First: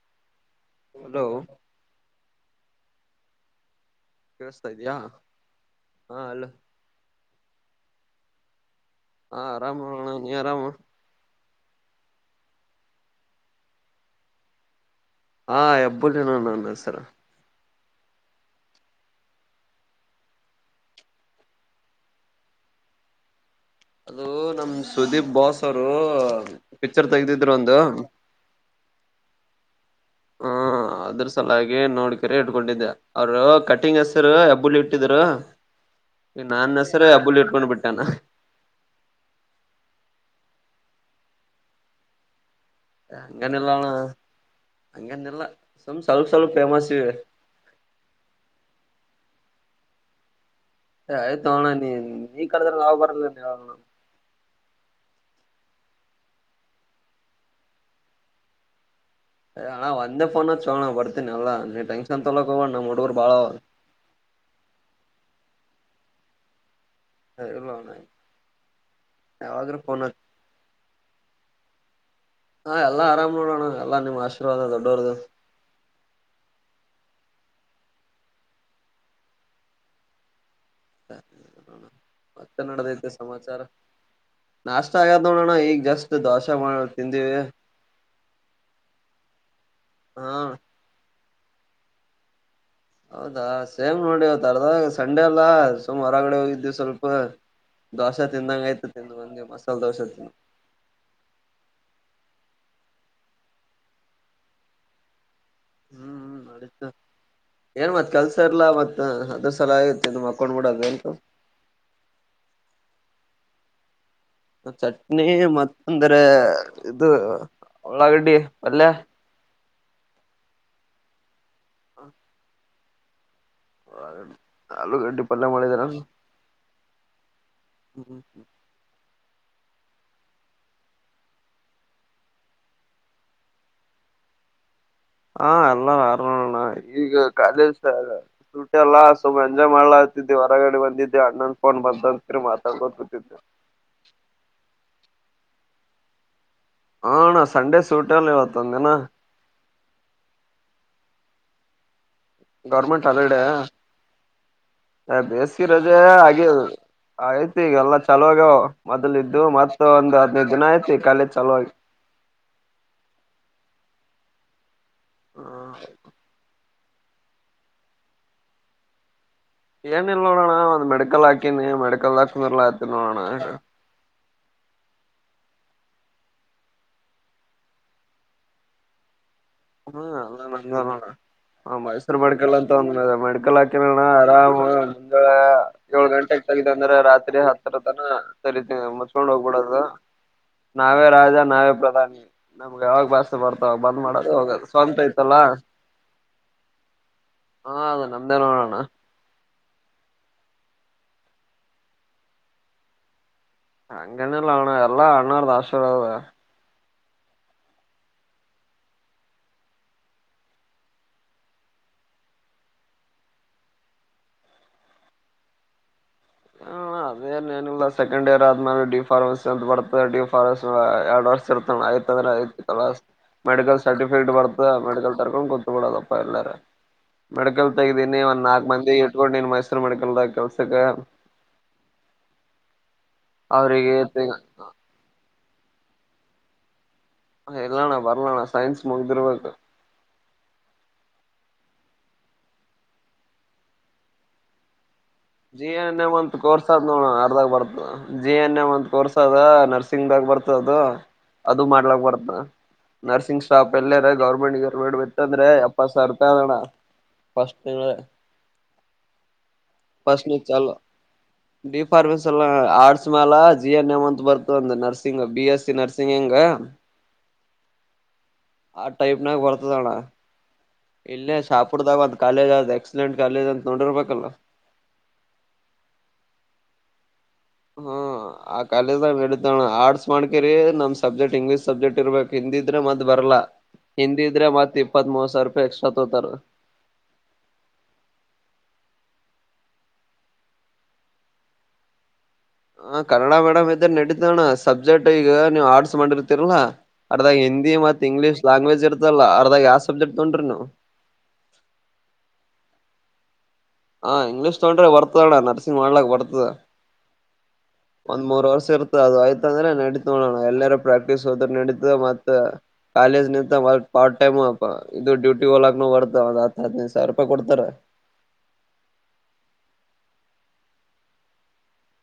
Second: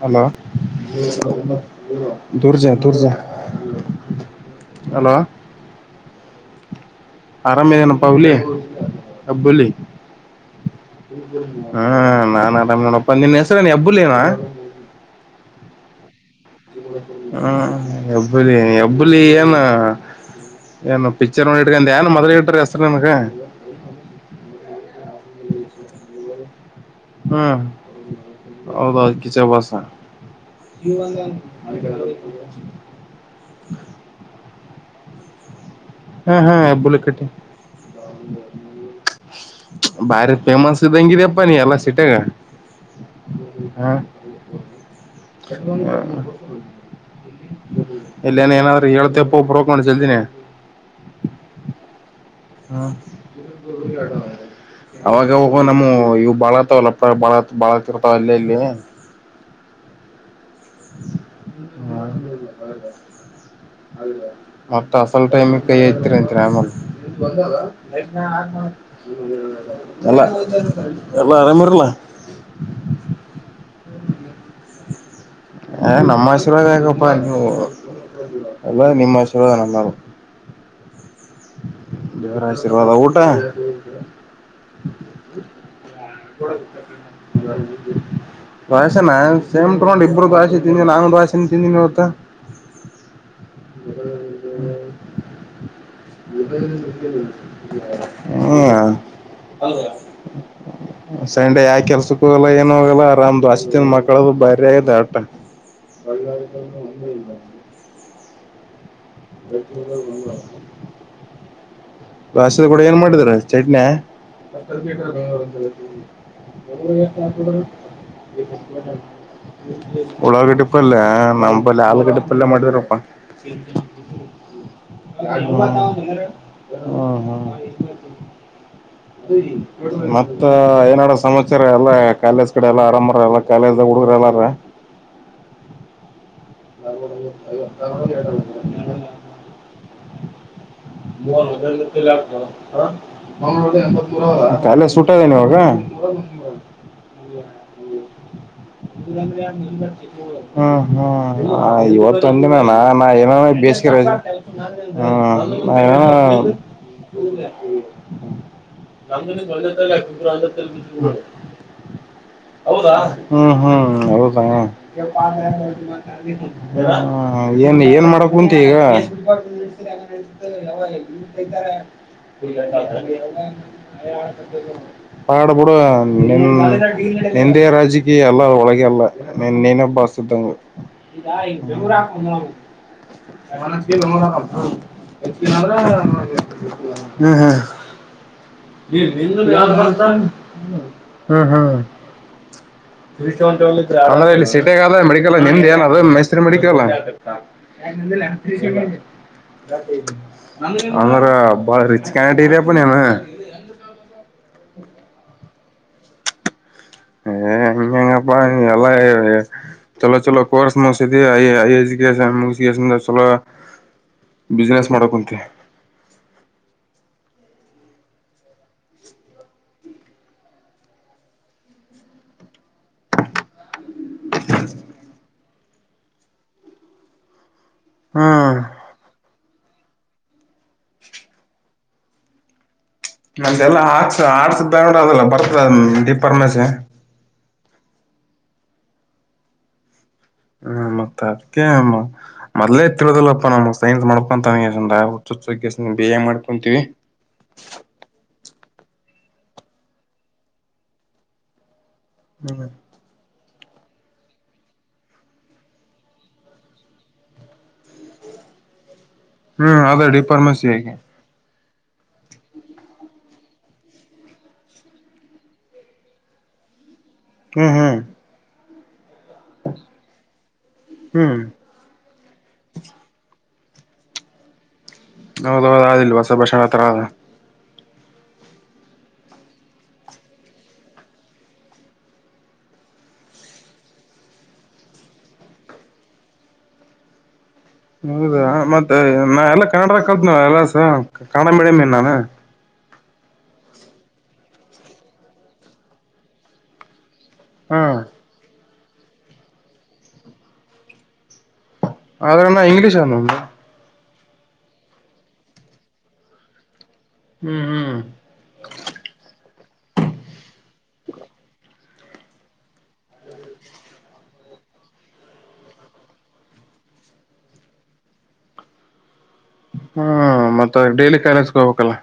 Hello hello ದುರ್ಜೆ ದುರ್ಜೆ ಕೇಳಸ್ತಾ ಇದ್ಯಾ ಹಾ ಅಲ್ಲ ಆರಾಮ ಇದೇನಪ್ಪ ಹುಲಿ ಹಾ ಆರಾಮಣ ನೀ ಆರಾಮ ಹ್ಮ್ ನಾನ್ ಆರಾಮ್ ನೋಡಪ್ಪ ನಿನ್ ಹೆಸರೇನ್ ಹೆಬ್ಬುಲಿನ ಹಾ ಹೆಬ್ಬುಲಿ ನಾನು ಹ್ಮ ಹೆಬ್ಬುಲಿ ಹೆಬ್ಬುಲಿ ಏನ ಏನು ಪಿಚ್ಚರ್ ನೋಡಿ ಇಟ್ಕೊಂಡಿಯ ಏನು ಮೊದಲ ಇಟ್ರ ಹೆಸರೇ ನಿಂಗೆ ಅದು ನಮ್ ಸುದೀಪ್ ಬಾಸ್ ಅವರು ಪಿಕ್ಚರ್ ತೆಗ್ದಿದ್ರು ಹ್ಮ್ ಒಂದು ಹೌದ ಕಿಚ್ಚ ಬಾಸ್ ಹ್ಮ ಅದ್ರ ಸಲಾಗಿ ನೋಡ್ಕರೆ ಇಡ್ಕೊಂಡಿದ್ದೆ ಅವರು ಕಟಿಂಗ್ ಹೆಸರು ಹೆಬ್ಬುಲಿ ಹೆಬ್ಬುಲಿ ಇಟ್ಟಿದರು ಹಾ ಹಾ ನಾನ್ ಹೆಸರು ಕಟ್ಟಿ ಹೆಬ್ಬುಲಿ ಇಟ್ಕೊಂಡ್ ಬಿಟ್ಟಾನ ಬಾರಿ ಫೇಮಸ್ ಇದ್ದಂಗಿದಪ್ಪ ನೀ ಎಲ್ಲ ಸಿಟೆಗಾ ಹಂಗನಲ್ಲಣ ಹಂಗನಲ್ಲ ಸುಮ್ ಸಲ್ಪ ಸಲ್ ಫೇಮಸ್ ಇವೆ ಇಲ್ಲನ ಏನಾದ್ರರು ಹೇಳಏಳ್ತಿಪ್ಪ ಒಬ ಹಕೊಂಡು ಚಲ್ದೀಿನಿ ಆಯ್ ತೋಣ ನೀ ನೀ ಕರೆದ್ರೆ ಹ್ಮ ನಾವ್ ಬರಲ್ಲ ಅಣ್ಣ ಅವಾಗ ಅವಾಗ ಓ ನಮ್ಮ ಇವು ಬಾಳತಾವಲ್ಲಪ್ಪ ಬಾಳ ಬಾಳತ್ತರ್ತಾವ ಅಲ್ಲ ಇಲ್ಲಿ ಹಾ ಒಂದ ಫೋನ್ ಚೋ ಬರ್ತೀನ ಎಲ್ಲಾ ನೀನ್ ಟೆನ್ ತೊಲೋಕ ನಮ್ಮ್ ಹುಡುಗುರು ಬಾಳ ಅವ ಮತ್ತ ಅಸಲ್ ಟೈಮ ಕೈ ಆಐ್ತರಿಂತರಿಮಲ್ಲಿ ಇಲ್ಲ ಅಣ್ಣ ಯಾವಾಗ್ಲೂ ಫೋನ್ ಅಲ್ಲ ಎಲ್ಲ ಅರಮರಲ್ಲ ಹಾ ಎಲ್ಲಾ ಆರಾಮ್ ನೋಡೋಣ ಎಲ್ಲಾ ನಿಮ್ಮ್ ಆಶೀರ್ವಾದ ದೊಡ್ಡವರದು ಹ ನಮ್ಮ ಆಶೀರ್ವಾದ ಯಾಗಪ್ಪಾ ನೀ ಎಲ್ಲ ನಿಮ್ಮ್ ಆಶೀರ್ವಾದ ನಮ್ಮಯಾಗೆ ಸರಿ ಜೋರ ಆಶೀರ್ವಾದ ಊಟ ನಾಷ್ಟ ಆಗಾದ ನೋಡೋಣ ಈಗ್ ಜಸ್ಟ್ ದೋಸೆ ಮಾಡ ತಿಂದಿವಿ ದೋಸೆನಾ ಸೇಮ್ ತೊಂಡ್ ಇಬ್ಬರು ಹಾ ದೋಸೆ ತಿಂದಿನಿ ನಾಂಗ ದೋಸೆನೇನ ತಿಂದೀನಿ ಇವತ್ತ ಹೌದಾ ಸೇಮ್ ನೋಡಿ ಅವವತ ಅಾರದ ಸಂಡೆ ಎಲ್ಲಾ ತುಮ್ಮ ಹೊರಗಡೆ ಹೋಗಿದ್ದು ಸ್ವಲ್ಪ ದೋಸೆ ತಿಂದಂಗ ಹ್ಮ್ ಆಯ್ತ ತಿಂದು ಒಂದಗೆ ಮಸಾಲೆ ದೋಸೆ ತಿಂದು ಸಂಡೆ ಯಾ ಕೆಲ್ಸಕ್ಕ ಹೋಗಲ್ಲ ಏನ ಹೋಗಲ್ಲ ಆರಾಮ್ ಅಸ್ತನ್ ಮಕ್ಕಳದು ಬಾರಿ ಆದೆ ಅಟ ಹ್ಮ್ ಹ್ಮ್ ಒಳ್ಳಾರಿತೂ ಒಂದ ಇಲ್ಲ ಸರ್ಲಾವತ್ ಬಾಸದ ಕೂಡ ಏನ್ ಮಾಡಿದ್ರ ಚಟ್ನಿ ಚಟ್ನಿ ಮತ್ತಂದ್ರೆ ಇದು ಉಳ್ಳಾಗಡ್ಡಿ ಪಲ್ಯ ಉಳ್ಳಾಗಡ್ಡಿ ಪಲ್ಯ ನಮಂಬಲ್ಲಿ ಆಲೂಗಡ್ಡೆ ಪಲ್ಯ ಮಾಡಿದ್ರಪ್ಪ ಹ ಆಲೂಗಡ್ಡಿ ಪಲ್ಯ ಹ್ಮ ಹಾ ಹ್ಮ್ಮ ಹ್ಮ ಮತ್ತ ಏನಡ ಸಮಾಚ್ಯಾರ ಎಲ್ಲ ಕಾಲೇಜ್ ಕಡೆ ಎಲ್ಲ ಆರಾಮ ಎಲ್ಲ ಕಾಲೇಜ್ಾಗಡ ಪರಲಾ ಹಾ ಎಲ್ಲ ಹ್ಮ ಈಗ ಕಾಲೇಜ್ ಶುಟಿ ಎಲ್ಲಾ ಸ್ವಲ್ ಎಂಜಾಯ್ ಮಾಡ್ಲಾ ಆತಿದವಿ ಹೊರಗಡೆ ಬಂದು ಹತ ಕೂತಿದ್ದೆ. ಕ ಸ ೋಗ ಹಾ ಅಣ್ಣ ಸಂಡೆ ಸೂಟಿ ಅಲ್ಲ ಇವತ್ತೊಂದ ದಿನ ಹ್ಮ್ ಹ್ಮ್ ಇವತ್ತು ತಂದೆ ನನಾ ನಾ ಗೌರ್ಮೆಂಟ್ ಮೇಮ ಹಾಲಿಡೇ ಬೇಸಿಗೆ ರದು ಹ್ಮ ಬೇಸಿಗೆ ರಜೆ ಹಾಗೆ ಆಯ್ತಿ ಈಗಲ್ಲ ಚಲುವಾಗ ಮೊದ್ಲ ಇದ್ದು ಮತ್ ಒಂದು್ ಹದ್ನೈದ್ ದಿನ ಐ್ತಿ ಕಖಾಲೀದ ಚಲೋಾಗಿ ಹೌದಾ ಹ್ಮ್ ಹ್ಮ್ ಹೌದ ಏನ್ ಏನ್ ಮಾಡಕ್ ಕುಂತ ಈಗ ಏನಿಲ್ಲ ನೋ ಇದ್ದಾರೆ ಮ್ಯಾಲ ಆಯ್ತು ನೋಡೋಣ. ಹಾಡ್ ಬಿಿಡುವ ನಿಮ ಹಿಂದೆ ರಾಜಕೀಯ ಅಲ್ಲ ಒಳಗೆ ಅಲ್ಲ ನಿನ್ ನೀನೇ ಹಾ ಬಾಸ್ ಇದ್ದಂಗ ಅಲ್ಲ ನೋಡ ಮೈಸೂರು ಮೆಡಿಕಲ್ ಅಂತ ಒಂದ ಮೆಡಿಕಲ್ ಹಾಕಣ ಆರಾಮ ಅ ಏಳ್ ಗಂಟೆೆಗೆ ತಗಿತ ಅಂದ್ರೆ ರಾತ್ರಿ ಹತ್ತರ ತನ ಸರಿತೀ ಮುಚ್ಕೊಂಡ್ ಹೋಗ್ಬಿಡದು ನಾವೇ ರಾಜ ಹ್ಮ್ ನಾವೇ ಹ್ಮ್ ಪ್ರಧಾನಿ ನಮ್ಗೆ ಯಾವಾಗ ಬ್ಯಸ್ ಬರ್ತವಾಗ ಬಂದ್ ಮಾಡ ಅಂದ್ರೆ ಇಲ್ಲಿ ಸಿೀಟೆಗಾದ ಮೆಿಕಲ್ ನಿಮ್ದ ಏನ್ ಅದು ಮೈಸೂರು ಮೆಡಿಕಲ್ ಅಲ್ಲ ಹಾ ಅದು ನಮ್ದೇ ನೋಡೋಣ ಅ ಅಮರ ಬಳ ರೀಚ ಕಾನಟ ಇರಿಪ ಅ ಅಂಗನಲ್ಲ ಹಣ ಎಲ್ಲಾ ಅಣ್ಣರು ದ ಆಶರ ಏ ಹೆಂಗಂಗಪ್ಪ ಎಲ್ಲ ಚಲೋ ಚಲೋ ಕೋರ್ ಮು ಚಲ ಬಿಸ್ಿನೆಸ್ ಮಾಡಕಂತೆ ಅದೇ ನನಲ್ಲ ಸೆಕಂಡ್ ಇಯರ್ ಆದ್ಮೇಲೆ ಡಿಫಾರ ಬ ಡಿಫಾರ ಎರಡ್ ವರ್ ಇ ಮಡಲ್ ಸರ್ಿ ಫಡ್ ಬರ್ತ ಮೆಡಿಕಲ್ ತರ್ಕೊಂಡ್ ಗೊತ್ಕದಪ್ಪಾ ಎಲ್ಲಾರ ಮೆಡಿಕಲ್ ತಗೀಿ ಒಂದ್ ಹ್ಮ್ ನಾಲ್ಕ್ ಮಂದಿ ಇಟ್ಕೊಂಡು ನೀನ್ ಮೈಸೂರು ಮೆಡಕಲ್ದ ಕೆಲ್ಸ ನ ಎಲ್ಲಾ ಅವ್ರಿಗೆ ಹಾಕ್ಸ ಆಡ್ಸ ಬೇಡ ಅದಲ್ಲ ಬರ್ತದ ದೀಪ ರಮೇಶೆ ಎಲ್ಲಣ್ಣ ಬರ್ಲಣ್ಣ ಸೈನ್ಸ್ ಮುಗ್ದಿರ್ಬೇಕು ಹ್ಮ ಮತ್ತ ಅದಕಮ್ಮ ಮೊದಲಲೆ ತಿಳದಲ್ಪ್ಪ ನಮ್ಮ್ ಸೈನ್ಸ್ ಮಾಡ್ಕ ಅಂತಬ ಜಿ ಎನ್ ಎ ಅಂತತ್ ಕೋರ್ಸದ್ ನೋಡ ಅರ್ದಾಗ ಬರ್ತ ಜಿ ಎನ್ ಎ್ ಅಂತ ಕೋರ್ಸ್ ಅದ ನರ್ಸಿಂಗ್ಾಗ ಬರ್ತ ಅದು ಅದು ಮಾಡ್ಲಕ್ ಬರ್ತ ಹ್ಮ್ ನರ್ಸಿಂಗ್ ಸ್ಟಾಪ್ ಎಲ್ಲಾರ ಗೌರ್ಮೆಂಟ್ ಗರ್ಮೆಂಟ್ ಬಿತ್ತಂದ್ರೆ ಅಪ್ಪ ಸರ್ತೋಣ ಫಸ್ಟ್ ತಿಂಗ ಹ್ಮ್ ಅ ಡಿ ಪಾರ್ಮಸಿಿಯಾಗಿ ಡಿಫಾರ್ಮಸ್ ಎಲ್ಲ ಆರ್ಟ್ಸ್ ಮ್ಯಾಲ ಜಿ ಎನ್ ಎಮ್ ಅಂತ ಬರ್ತ ಒಂದ nursing B S C nursing ಹೆಂಗ್ ಹ ಹ್ಮ್ ಹ್ಮ್ ಆ ಟೈಪ್ ನಾಗ ಬರ್ತದಣ ಇಲ್ಲೇ ಹ್ಮ್ ಶಾಪುರ್ದಾಗ ಒಂದ ಕಾಲೇಜ್ ಆದ್ ಎಕ್ಸಲೆಂಟ್ ಕಾಲೇಜ್ ಅಂತ ನೋಡಿರ್ಬೇಕಲ್ಲ ಹೌದ ಹೌದು ಅಲ್ ಹೊಸ ಭಷಣ ಹತ್ರ ಆದ ಹ್ಮ ಆ ಕಾಲೇಜ ಹೇಳಣ ಆರ್ಟ್ಸ್ ಮಾಡ್ಕಿರಿ ನಮ್ ಸಬ್ಜೆಕ್ಟ್ ಇಂಗ್ಲೀಷ್ ಸಬ್ಜೆಕ್ಟ್ ಇರ್ಬೇಕು ಹಿಂದಿಿದ್ರೆ ಮದ್ ಬರ್ಲಾ ಹಿಂದಿದ್ರೆ ಮತ್ ಇಪ್ಪತ್ ಮೂರ್ ಸಾವಿರ ರೂಪಾಯಿ ಎಕ್ಸ್ಟ್ರಾ ತೋತಾರ [unintelligible] ಹೌದಾ ಮತ್ತೆ ನಾ ಎಲ್ಲ ಕಾಣ್ರಲ್ತ್ ಎಲ್ಲಸ ಕ ಮಿಡಮನ್ ನಾನ ಹ ಕನ್ನಡ ಮೇಡಮಂ ಇದ್ದ ನಡೀತಣ ಸಬ್ಜೆಕ್ಟ್ ಈಗ ನೀವು ಆರ್ಡ್ಸ್ ಮಾಡಿರ್ತಿೀರಲ್ಲಾ ಅರ್ದಾಗ ಹಿಂದಿ ಹಾ ಮತ್ ಇಂಗ್ಲೀಷ್ ಲ್ಯಾಂಗ್ವೇಜ್ ಇರ್ತಲ್ಲ ಅರ್ದಾಗ ಯಾವ ಸಬ್ಜೆಕ್ಟ್ ತೊೊಂಡ್ರಿ ನೀವು ಆದ್ರಣ ಇಂಗ್ಲೀಷ್ ಅನು ಹ ಇಂಗ್ಲೀಷ್ ತೊೊಂಡ್ರೆ ಬರ್ತದ ಅಡ ನರ್ಸಿಂಗ್ ಮಾಡ್ಲಕ್ ಬರ್ತದ ಹ್ಮ್ ಹ್ಮ್ ಒಂದ್ ಮೂರ್ ವರ್ಷ ಇರ್ತದೆ ಅದು ಆಯ್ತ ಅಂದ್ರೆ ನಡೀತ್ ನೋಡೋಣ ಎಲ್ಲರ ಪ್ರಾಕ್ಟೀಸ್ ಹೋದ ನಡತ ಮತ್ತ ಕಾಲೇಜ್ ನಿಂತ ಪಾರ್ಟ್ ಟೈಮ್ ಇದು ಡ್ಯೂಟಿ ಹಲಾಕ್ ಬರ್ತ ಒ ಹದಿನೈದು ಸಾವಿ ರೂಪಾಯಿ ಕೊಡ್ತಾರೆ ಹ್ಮ ಮತ್ತದ ಡೈಲಿ ಕಾಲೇಜಗೆ ಹೋಗ್ಬೇಕಲ್ಲ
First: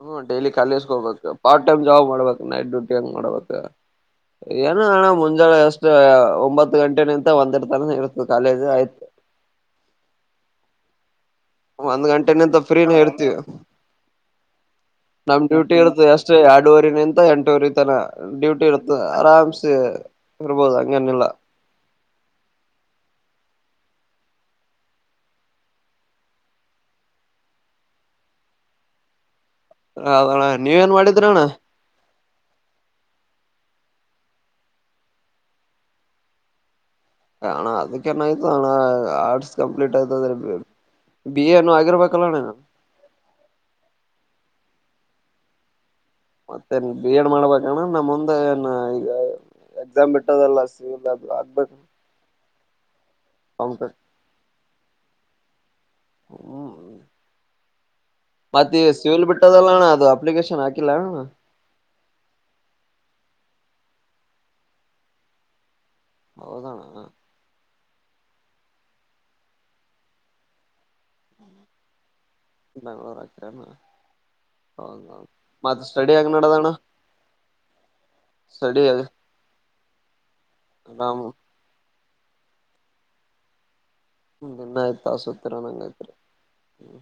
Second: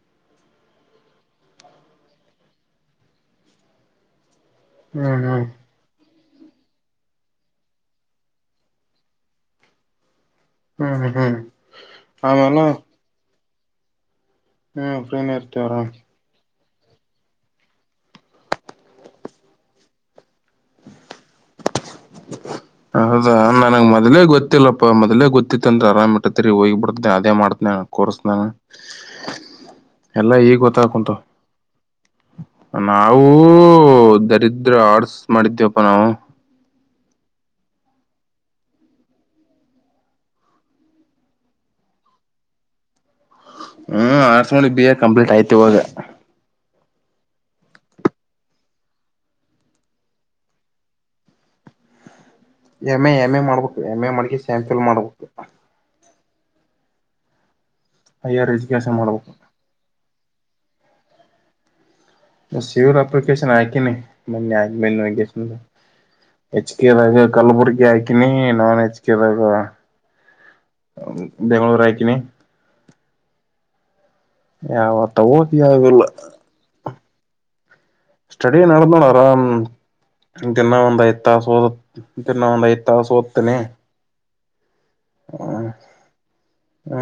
ಹ್ಮ ಡೈಲಿ ಕಾಲಿಸಕೋಬೇಕು ಪಾರ್ಟ್ ಟೈಮ್ ಜಾಬ್ ಮಾಡ್ಬೇಕು ನೈಟ್ ಡ್ಯೂಟಿ ಹಂಗ್ ಮಾಡ್ಬೇಕ ಏನ ಅಣ ಹ್ಮ್ ಹ್ಮ್ ಮುಂಜಳೆ ಎಷ್ಟು ಒಂಬತ್ತು ಗಂಟೆ ನಿಂತ ಒಂದೆರ ತನಕ ಇರ್ತದೆ ಕಾಲೇಜ್ ಆಯ್ತು ಹ್ಮ್ ಹ್ಮ್ ಹ್ಮ್ ಒಂದ್ ಗಂಟೆನೆಂತ ಆಮೇಲೆ ಫ್ರೀನ ಹೇಳ್ತೀವಿ ಹ್ಮ್ ಫ್ರೀನೇ ನಮ್ ಇರ್ತೀವಿ ಡ್ಯೂಟಿ ಆರಾಮ್ ಇರುತ್ತೆ ಅಷ್ಟೇ ಆ ಎರಡೂುವರಿ ನಿಂತ ಎಂಟವರಿ ತನ ಡ್ಯೂಟಿ ಇರುತ್ತ ಆರಾಮ್ಸೆ ಇರ್ಬೋದು ಅಂಗನಿಲ್ಲ ಹೌದಾ ನನಗೆ ಮೊದ್ೇ ಗೊತ್ತಿಲ್ಲಪ್ಪಾ ಮೊದಲೇ ಗೊತ್ತ ಅಂದ್ರ ಆರಾಮ ಇಟ್ಟತ್ತತ್ರಿ ಹೋಗಿ ಬಿಡತನನೆ ಅದೇ ಮಾಡ್ತನ ಕೋರ್ಸನಾನ ಎಲ್ಲ ಅದಣ್ಣ ಈಗ್ ಗೊತ್ತ ನೀವೇನ್ ಕುಂತು ಮಾಡಿದ್ರಿ ಅಣ್ಣ ನಾವು ಹ ದರಿದ್ರ ಆರ್ಸ್ ಮಾಡಿದ್ದೇವಪ್ಪಾ ನಾವು ಅಣ್ಣ ಅದಕ್ಕ ನ ಆಾಯ್ತು ಅಣ್ಣ ಆರ್ಟ್ಸ್ ಕಂಪ್ಲೀಟ್ ಆಯ್ತದ್ರೆ ಬಿ ಎನು ಆಗಿರ್ಬೇಕಲ್ಲಣ ಹ್ಮ್ ಆರ್ಟ್ಸ್ ನೋಿ ಬಿ ಎ ಕಂಪ್ಲೀಟ್ ಆಯ್ತಿ ಇವಾಗ ಮತ್ತೆನ್ ಬಿ ಎಡ್ ಮಾಡ್ಬೇಕಣ ನಮ್ಮ ಮುಂದ ಏನ್ ಈಗ ಎಕ್ಸಾಮ್ ಬಿಟ್ಟೋದಲ್ಲ ಸ ಅದು ಆಗ್ಬೇಕು ಎಮ್ ಎಮ್ ಎ ಮಾಡ್ಬಟ್ಟು ಕಂಪ್ಲೀಟ್ ಎಮ್ ಎ ಮಾಡ್ಕ ಸ್ಯಾಂಫಿಲ್ ಮಾಡ್ಬಟ್ಟು ಹ್ಮ್ ಹೈಯರ್ ಮತ್ತೆ ಎಜುಕೇಶನ್ ಶಿವಲ್ ಮಾಡ್ಬೇಕು ಬಿಟ್ಟದಲ್ಲಣ್ಣ ಅದು ಅ ಹಾಕಿ ಸವರ್ ಅಪ್ಲಿಕೇಶನ್ ಹಾಕಿನಿ ಮನ್ನಿ ಆಗ್ಬೇ ವಗನ್ ಹೆಚ್ ಹೌದಣ್ಣ ಕೆೇದ ಕಳ್ಳುಪುರಿ ಹಾಕಿನಿ ನಾನ್ ಹೆಚ್ ಕೆದಾಗ ಬೆಂಗಗಳೂರು ಹಾಕಿನಿ ಬೆಂಗ್ಳೂರ ಹ ಯಾವ ತಗೋ ಮತ್ತ ಯಾವಿಲ್ಲ ಸ್ಟಡಿ ಯಕದಣ ಸ್ಟಡಿ ನಡ ನೋಳ ಆರಾಮ್ ದಿನ ಒಂದ್ ಆರಾಮ್ ಐ್ತ ಸೋದ ತಿನ್ನದ ಇತ ಸೊತನೆ ನಿನ್ನಾಯ್ತ ತಸುತೀರ ನಂಗೈ್ತ್ೆ ಹ್ಮ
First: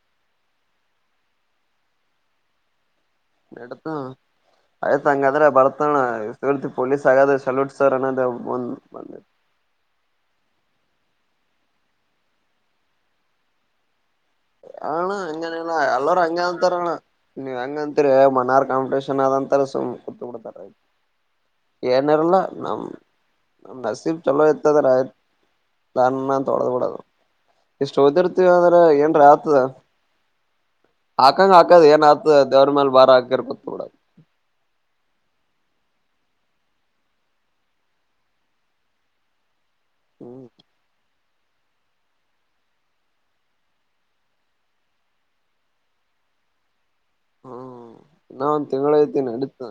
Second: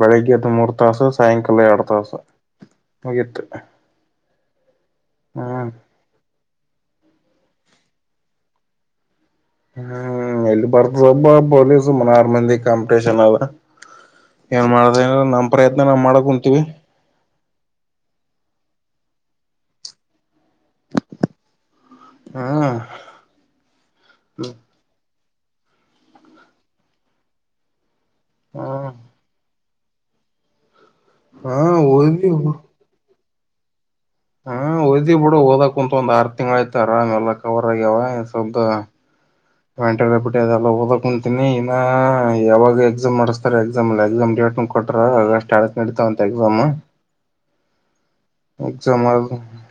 ಬೆಳಿಗ್ಗೆ ಹದ ಮೂರು ತಾಸ ಸಾಯಂಕಾಲ ಎರಡು ತಾಸ ನೆಡ್ತಾ ಆಯ್ತ್ ಹಂಗಾದ್ರೆ ಹ್ಮ್ ಬರ್ತಣ ಪೊಲೀಸ್ ಹಾಗಗಾದೆ ಸಲೂಟ್ ಸರ್ ಅನ್ನದಂದ್ ಬಂದ ಹ್ಮ್ ಎಲ್ಲಿ ಬರ್ತ ಸಬ್ಬ ಪೊಲೀ ಸುಮ್ಮನಾರ ಮಂದಿ ಕಾಂಪಿಟಷನ್ ಅದ ಏನ್ ಮಾಡ್ದ ಹಣ್ಣ ನಮ್ ಹಂಗನನ ಪ್ರಯತ್ನ ನಾವ್ ಎಲ್ಲ ಮಾಡಕ್ ಹಂಗ ಕುಂತೀವಿ ಅಂತಾರ ಅಣ್ಣ ನೀವ್ ಹೆಂಗ ಅಂತರಿ ಮನಾರ್ ಕಾಂಿಟೇಷನ್ ಆದಂತ ಸ ಕೂತ್ ಬಿಡ್ತಾರೆ ್ ಏನಾರಲ್ಲ ಹ್ಮ್ ನಮ್ ನಮ್ ನಸೀಬ್ ಚಲೋ ಇತ್ತದ್ರ ಆಯ್ತು ನ್ ತೊಡೋದಡ ಚೌದಿರ್ತಿೀವ ಅಂದ್ರ ಹ್ಮ್ ಏನ್ರ ಆಗ್ತದ ಹಾಕಂಗ ಹಾ ಹಾಕದು ಏನ್ ಓದಿ ಆತ ದೇವ್ರ ಮೇಲೆ ಬಾರ ಹಾಕರ್ ಕೊೊತ್ ಕೂಡದು ಹಾ ಓದ್ದಿ ಬಿಡ ಓದಕ ಕುಂಂತ ಒಂದ ಆರ್ ತಿಂಗ್ ಆಯ್ತಾರೆಲ್ಲ ಕವರ್ ಆಗ್ಯಾವ ಸ್ವಲ್್ದ ವೆಟಾರೆ ಕಬಟ್ಟಿ ಹ್ಮ್ ಅದೆ ಅಲ್ಲ ಹದಕಂ ಿ ಇನ್ನ ಯಾವಾಗ ಎಕ್ಸಾಮ್ ಮಾಡಿಸಸ್ತಾರೆ ಎಕ್ಸಾಮ್ಲ್ಲ ಎಕ್ಸಾಮ್ ಡೇಟ್ ಕೊಟ್ಟಟ್ರ ಸ್ಟ ಆಸ್ ನಡೀತಾವಂತೆ ಾಮ ನಾ ಒಂದು ತಿಂಗಳಾಯತಿ ಆದ ನಡತ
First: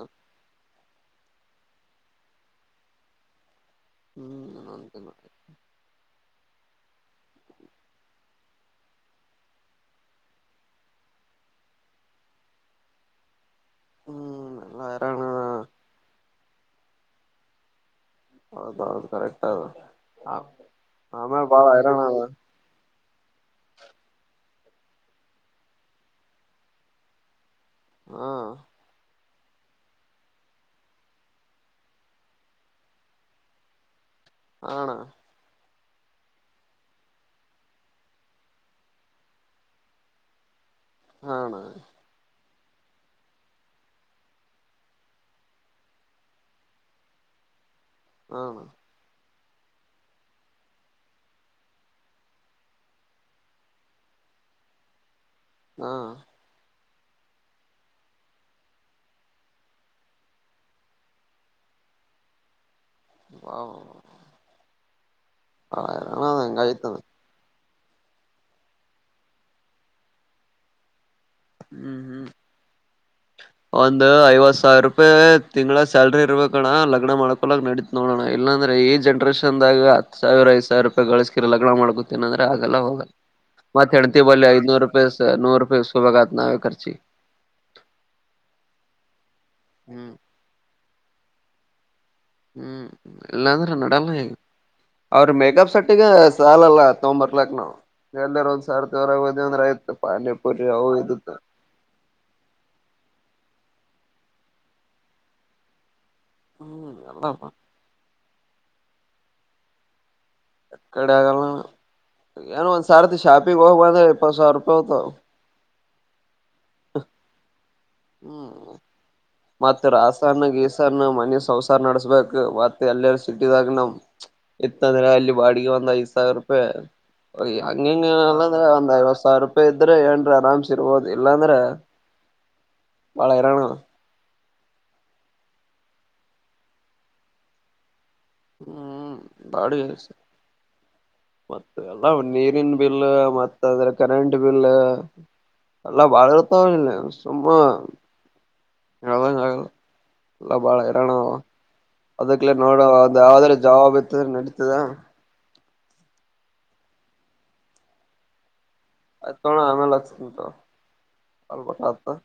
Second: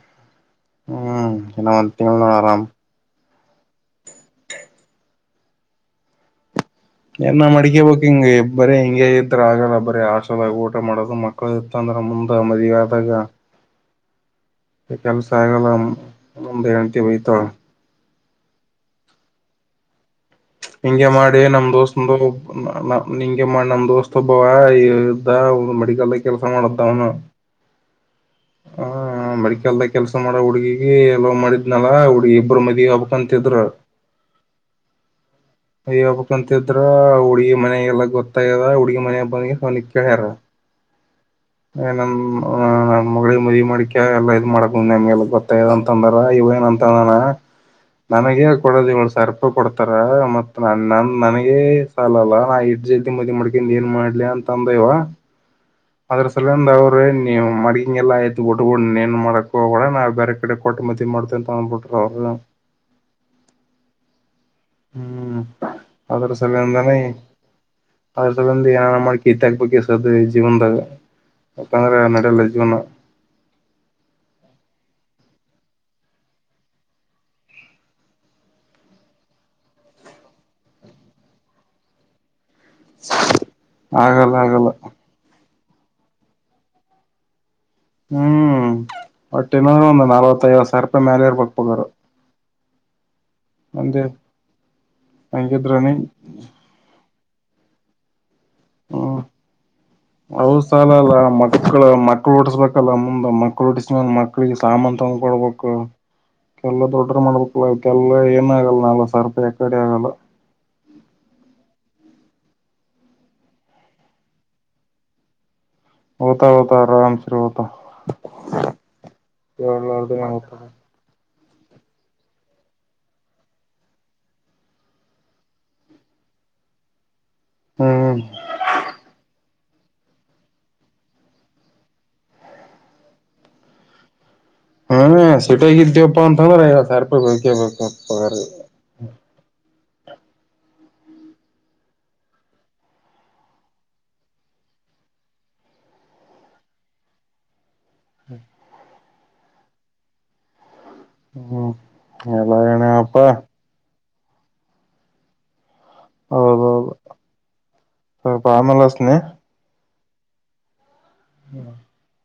ಹ್ಮ್ ಇನ್ನ ವಂದೀಂಗ ಆರಾಮ ಹ್ಮ್ ನಂತ ಮಾಡ ಏನ ಮಡಿಕೇಬೇಕಕ್ ಹಿಂಗಗೆ ಬರೇ ಹಿಂಗೆ ಇದ್ರ ಆಗಲ್ಲ ಬರೀ ಆಶದ ಊಟ ಮಾಡೋದು ಮಕ್ಕಳ ಇತ್ತಂದ್ರ ರ ಮುಂದ ಮರಿವಾದಾಗ ಹ್ಮ ಕೆ ಕೆಲ್ ಸಹ ವೇಗಟ ವಯತಳ ಹೌದೌದು ಕರೆಕ್ಟ್ ಅದು ಹಿಂಂಗಗೆ ಮಾಡಿ ಆಮೇಲ್ ನಮ್ ಬಾಳ ಹೈರಾಣ ದೋಸ್ತಂದು ಅದ ನಿಂಗೆ ನಮ ದೋಸ್ತಬ್ಬವ ಇದ್ದ ಒ ಮೆಡಿಕಲ್ದಾಗ ಕೆಲ್ಸ ಮಾಡದ ಅವನು ಹಾ ಎಲ್ದ ಕೆಲ್ಸ ಮಾಡ ಹುಡ್ಗಿಗ ಎಲ್ಲೋ ಮಾಡಿದ್ನಲ್ಲ ಹುಡ್ಗಿ ಇಬ್ಬರು ಮದಿ ಹಬಕ್ಂತಿದ್ರ ಹಣ ಅಯ್ಯಬಕ್ಂತಿದ್ರ ಹುಡ್ಗಿ ಮನಾಗಲ್ಲ ಗೊತ್ತಾಗದ ಹುಡ್ಗಿ ಮನ ಬಂದಗೆ [unintelligible] ಆ ಅಣ್ಣ [inaudible] ಮದಿ ಮಾಡಿಕಕ ಎಲ್ಲ ಇದ್ ಮಾಡಕ ನಮ್ಗೆಲ್ಲ ಗೊತ್ತಾಯದ ಅಂತ ಅಂದ್ರ ಇವ ಏನಂತ ನಾನ ಹಾ ನನಗೆ ಅಣ್ಣ ಕೊಡೋದ ಏಳು ಸಾವಿರ ಕೊಡ್ತಾರ ಮತ್ ನ ನ ನನಗೆ ಸಾಲ ಅಲ್ಲ ನಾ ಇಡ್ ಜಲ್ದಿ ಮದಿ ಮಾಡ್ಕೊಂಡ ಏನ್ ಮಾಡ್ಲಿ ಅಂತ ತಂದೆವಾ ಹಾ ಅದರ ಸಲಂದ ಅವರು ನೀವು ಮಡಗಿ ಎಲ್ಲ ಆಯ್ತು ಒಟ್ಬು ನೀ ಏನ್ ಮಾಡಕಕ್ ಹೋಗ ನಾವು ಬೇರೆ ಕಡೆ ಕೊಟ್ಟ ಮದ ಮಾಡತೇವಂತ ತಗಂದ್ಬಿಟ್ರಿ ಪ್ರಬ್ಲಮ್ ವಾ ಹ್ಮ್ ಅದರ ಸಲ ಅಂದಾನ ಹಂಗಾಗಿತ್ತದ ಅದ ಸಬಂದು ಏನ ನ ಮಾಡ ಕೀತಾಕಬೇಕ ಕೆಸದ ಜೀವನದಾಗ ಮತ್ತಂದ್ರೆ ನಡಲ್ಲ ಜೀವನ ಒಂದು ಐವತ್ತು ಸಾವಿರ ರೂಪಾಯಿ ತಿಂಗಳ ಸ್ಯಾಲ್ರಿ ಇರ್ಬೇಕಣ್ಣ ಲಗ್ನ ಮಾಡ್ಕೊಳಕ್ ನಡೀತ್ ನೋಡೋಣ ಇಲ್ಲಾಂದ್ರೆ ಈ ಜನ್ರೇಷನ್ದಾಗ ಸಾವಿ ಐದು ಸಾವಿ ರೂಪಾಯಿಗಳಸ್ಕಿ ಲಗ್ನ ಮಾಡ್ಕೋತೀನಿ ಅಂದ್ರ ಆಗಲ್ಲ ಹೋಗ ಮತ್ತತ್ ಹೆಂಡತಿ ಆಗಲ್ಲ ಬಲ್ಲಿ ಆಗಲ್ಲ ಐದು ರೂಪಾಯಿ ನೂರು [unintelligible] ಹ್ಮ್ ಒಟ್ಟಿನ್ನಾದ್ರು ಒಂದು ಹ್ಮ್ ನಲ್ವತ್ತ ಐವತ್ ಸಾವಿರ ರೂಪಾಯಿ ಮ್ಯಾಲರ್ ಪಕ್ಪಗರು ಹ್ಮ್ ಇಲ್ಲಾಂದ್ರೆ ನಡಲ್ಲ ಈಗ ಅವ್ರ ಮೇಕಪ್ ಹಂಗಿದ್ರನಿ ಸೆಟ್ಟಗ ಸಾಲಲ್ಲ ೊಂಬರ್ಲಕ್ ನವು ಎಲ್ಲರ ಸಾವಿರ ಹ್ಮ್ ತೋರಾಗ ಹೋದ್ವಿ ಅಂದ್ರೆ ಆಯ್ತು ಅವದ ಪಾನಿಪುರಿ ಅವು ಸಾಲ ಅಲ್ಲ ಇದು ಮಕ್ಳ ಮಕ್ಳು ಹುತ್ಸಬೇಕಲ್ಲ ಮುಂದ ಮಕ್ ಮಕ್ಳಿಗೆ ಸಾಮಾನ್ ತಗ್ಕ ಕೊಡ್ಬೇಕು ಕೆಲ್ಲ ಹ್ಮ್ ದೊಡ್ಡ್ರ ಎಲ್ಲಪ್ಪ ಮಾಡ್ಬೇಕಲ್ಲ ಆಗಲ್ಲ ನಕ್ಸವಿರ ಯಕಡೆ ಆಗಲ್ಲ ಎಕ್ಕಡೆ ಆಗಲ ಏನೋ ಒಂದ್ ಸಾರ್ತಿ ಶಾಪಿಿಗೆ ಹೋಗ್ ಬಂದ್ರೆ ಇಪ್ಪತ್ತು ಸಾವಿರ ರೂಪಾಯಿ ಹತಾವ ಹತಾ ಹೊತಾ ಆರಾಮ ಸ ಹತ ಹ್ಮ್ ಮತ್ತ ರಾಸನ್ನ ಗೀಸನ್ನ ಮನಸ ಸಂಸಾರ ನಡೆಸ್ಬೇಕು ಮತ್ತೆ ಎಲ್ಲ ಸಿಟಿದಾಗ ನಾವ್ ಇತ್ತಂದ್ರೆ ಅಲ್ಲಿ ಬಾಡಿಗೆ ಒಂದು ಐದ್ ಸಾವಿರ ಅಂಗ ಹ್ಮ್ ನಲ್ಲ ಅಂದ ಐವತ್ತು ಸಾವಿರ ಇದ್ರೆ ಏನ್ರ ಆರಾಮ್ಸ ಇರ್ಬೋದು ಇಲ್ಲಾಂದ್ರೆ ಬಾಳ ಇರೋಣ ಹ್ಮ ಸಟಗಿದ್ಯಪ್ಪಾ ಅಂತಂದ್ರೆಗ ಐವತ್ತು ಸಾವಿರ ರೂಪಾಯಿ ಬೇಕೆಬೇಕು ಹ್ಮ್ ಬಾಡುಗೆ ಮತ್ತ ಎಲ್ಲ ನೀರಿನ ಬಿಲ್ ಮತ್ತ ಅಂದ್ರೆ ಕರೆಂಟ್ ಬಿಲ್ ಅಲ್ಲ ಬಾಳ ಇತಲ್ಲ ಸುಮ್ಮ [inaudible] ಯ ಎಲ್ಲ ಭಾಳ ಇ ಕಣ ಹ್ಮ್ ಅದಕ್ಲ ಎಲ್ಲ ನೋಡ ಏನೇ ಅಪ್ಪಾ ಯಾವ್ದ್ರ ಜವಾಬ ಇತ್ತದ ನಡೀತದ ಹೌದೌದು ಪಾಮಲ್ಲ ಆಯಿತು ಅಣ್ಣ ಆಮೇಲೆ ಹಚ್ತೀನಿ ಥೋ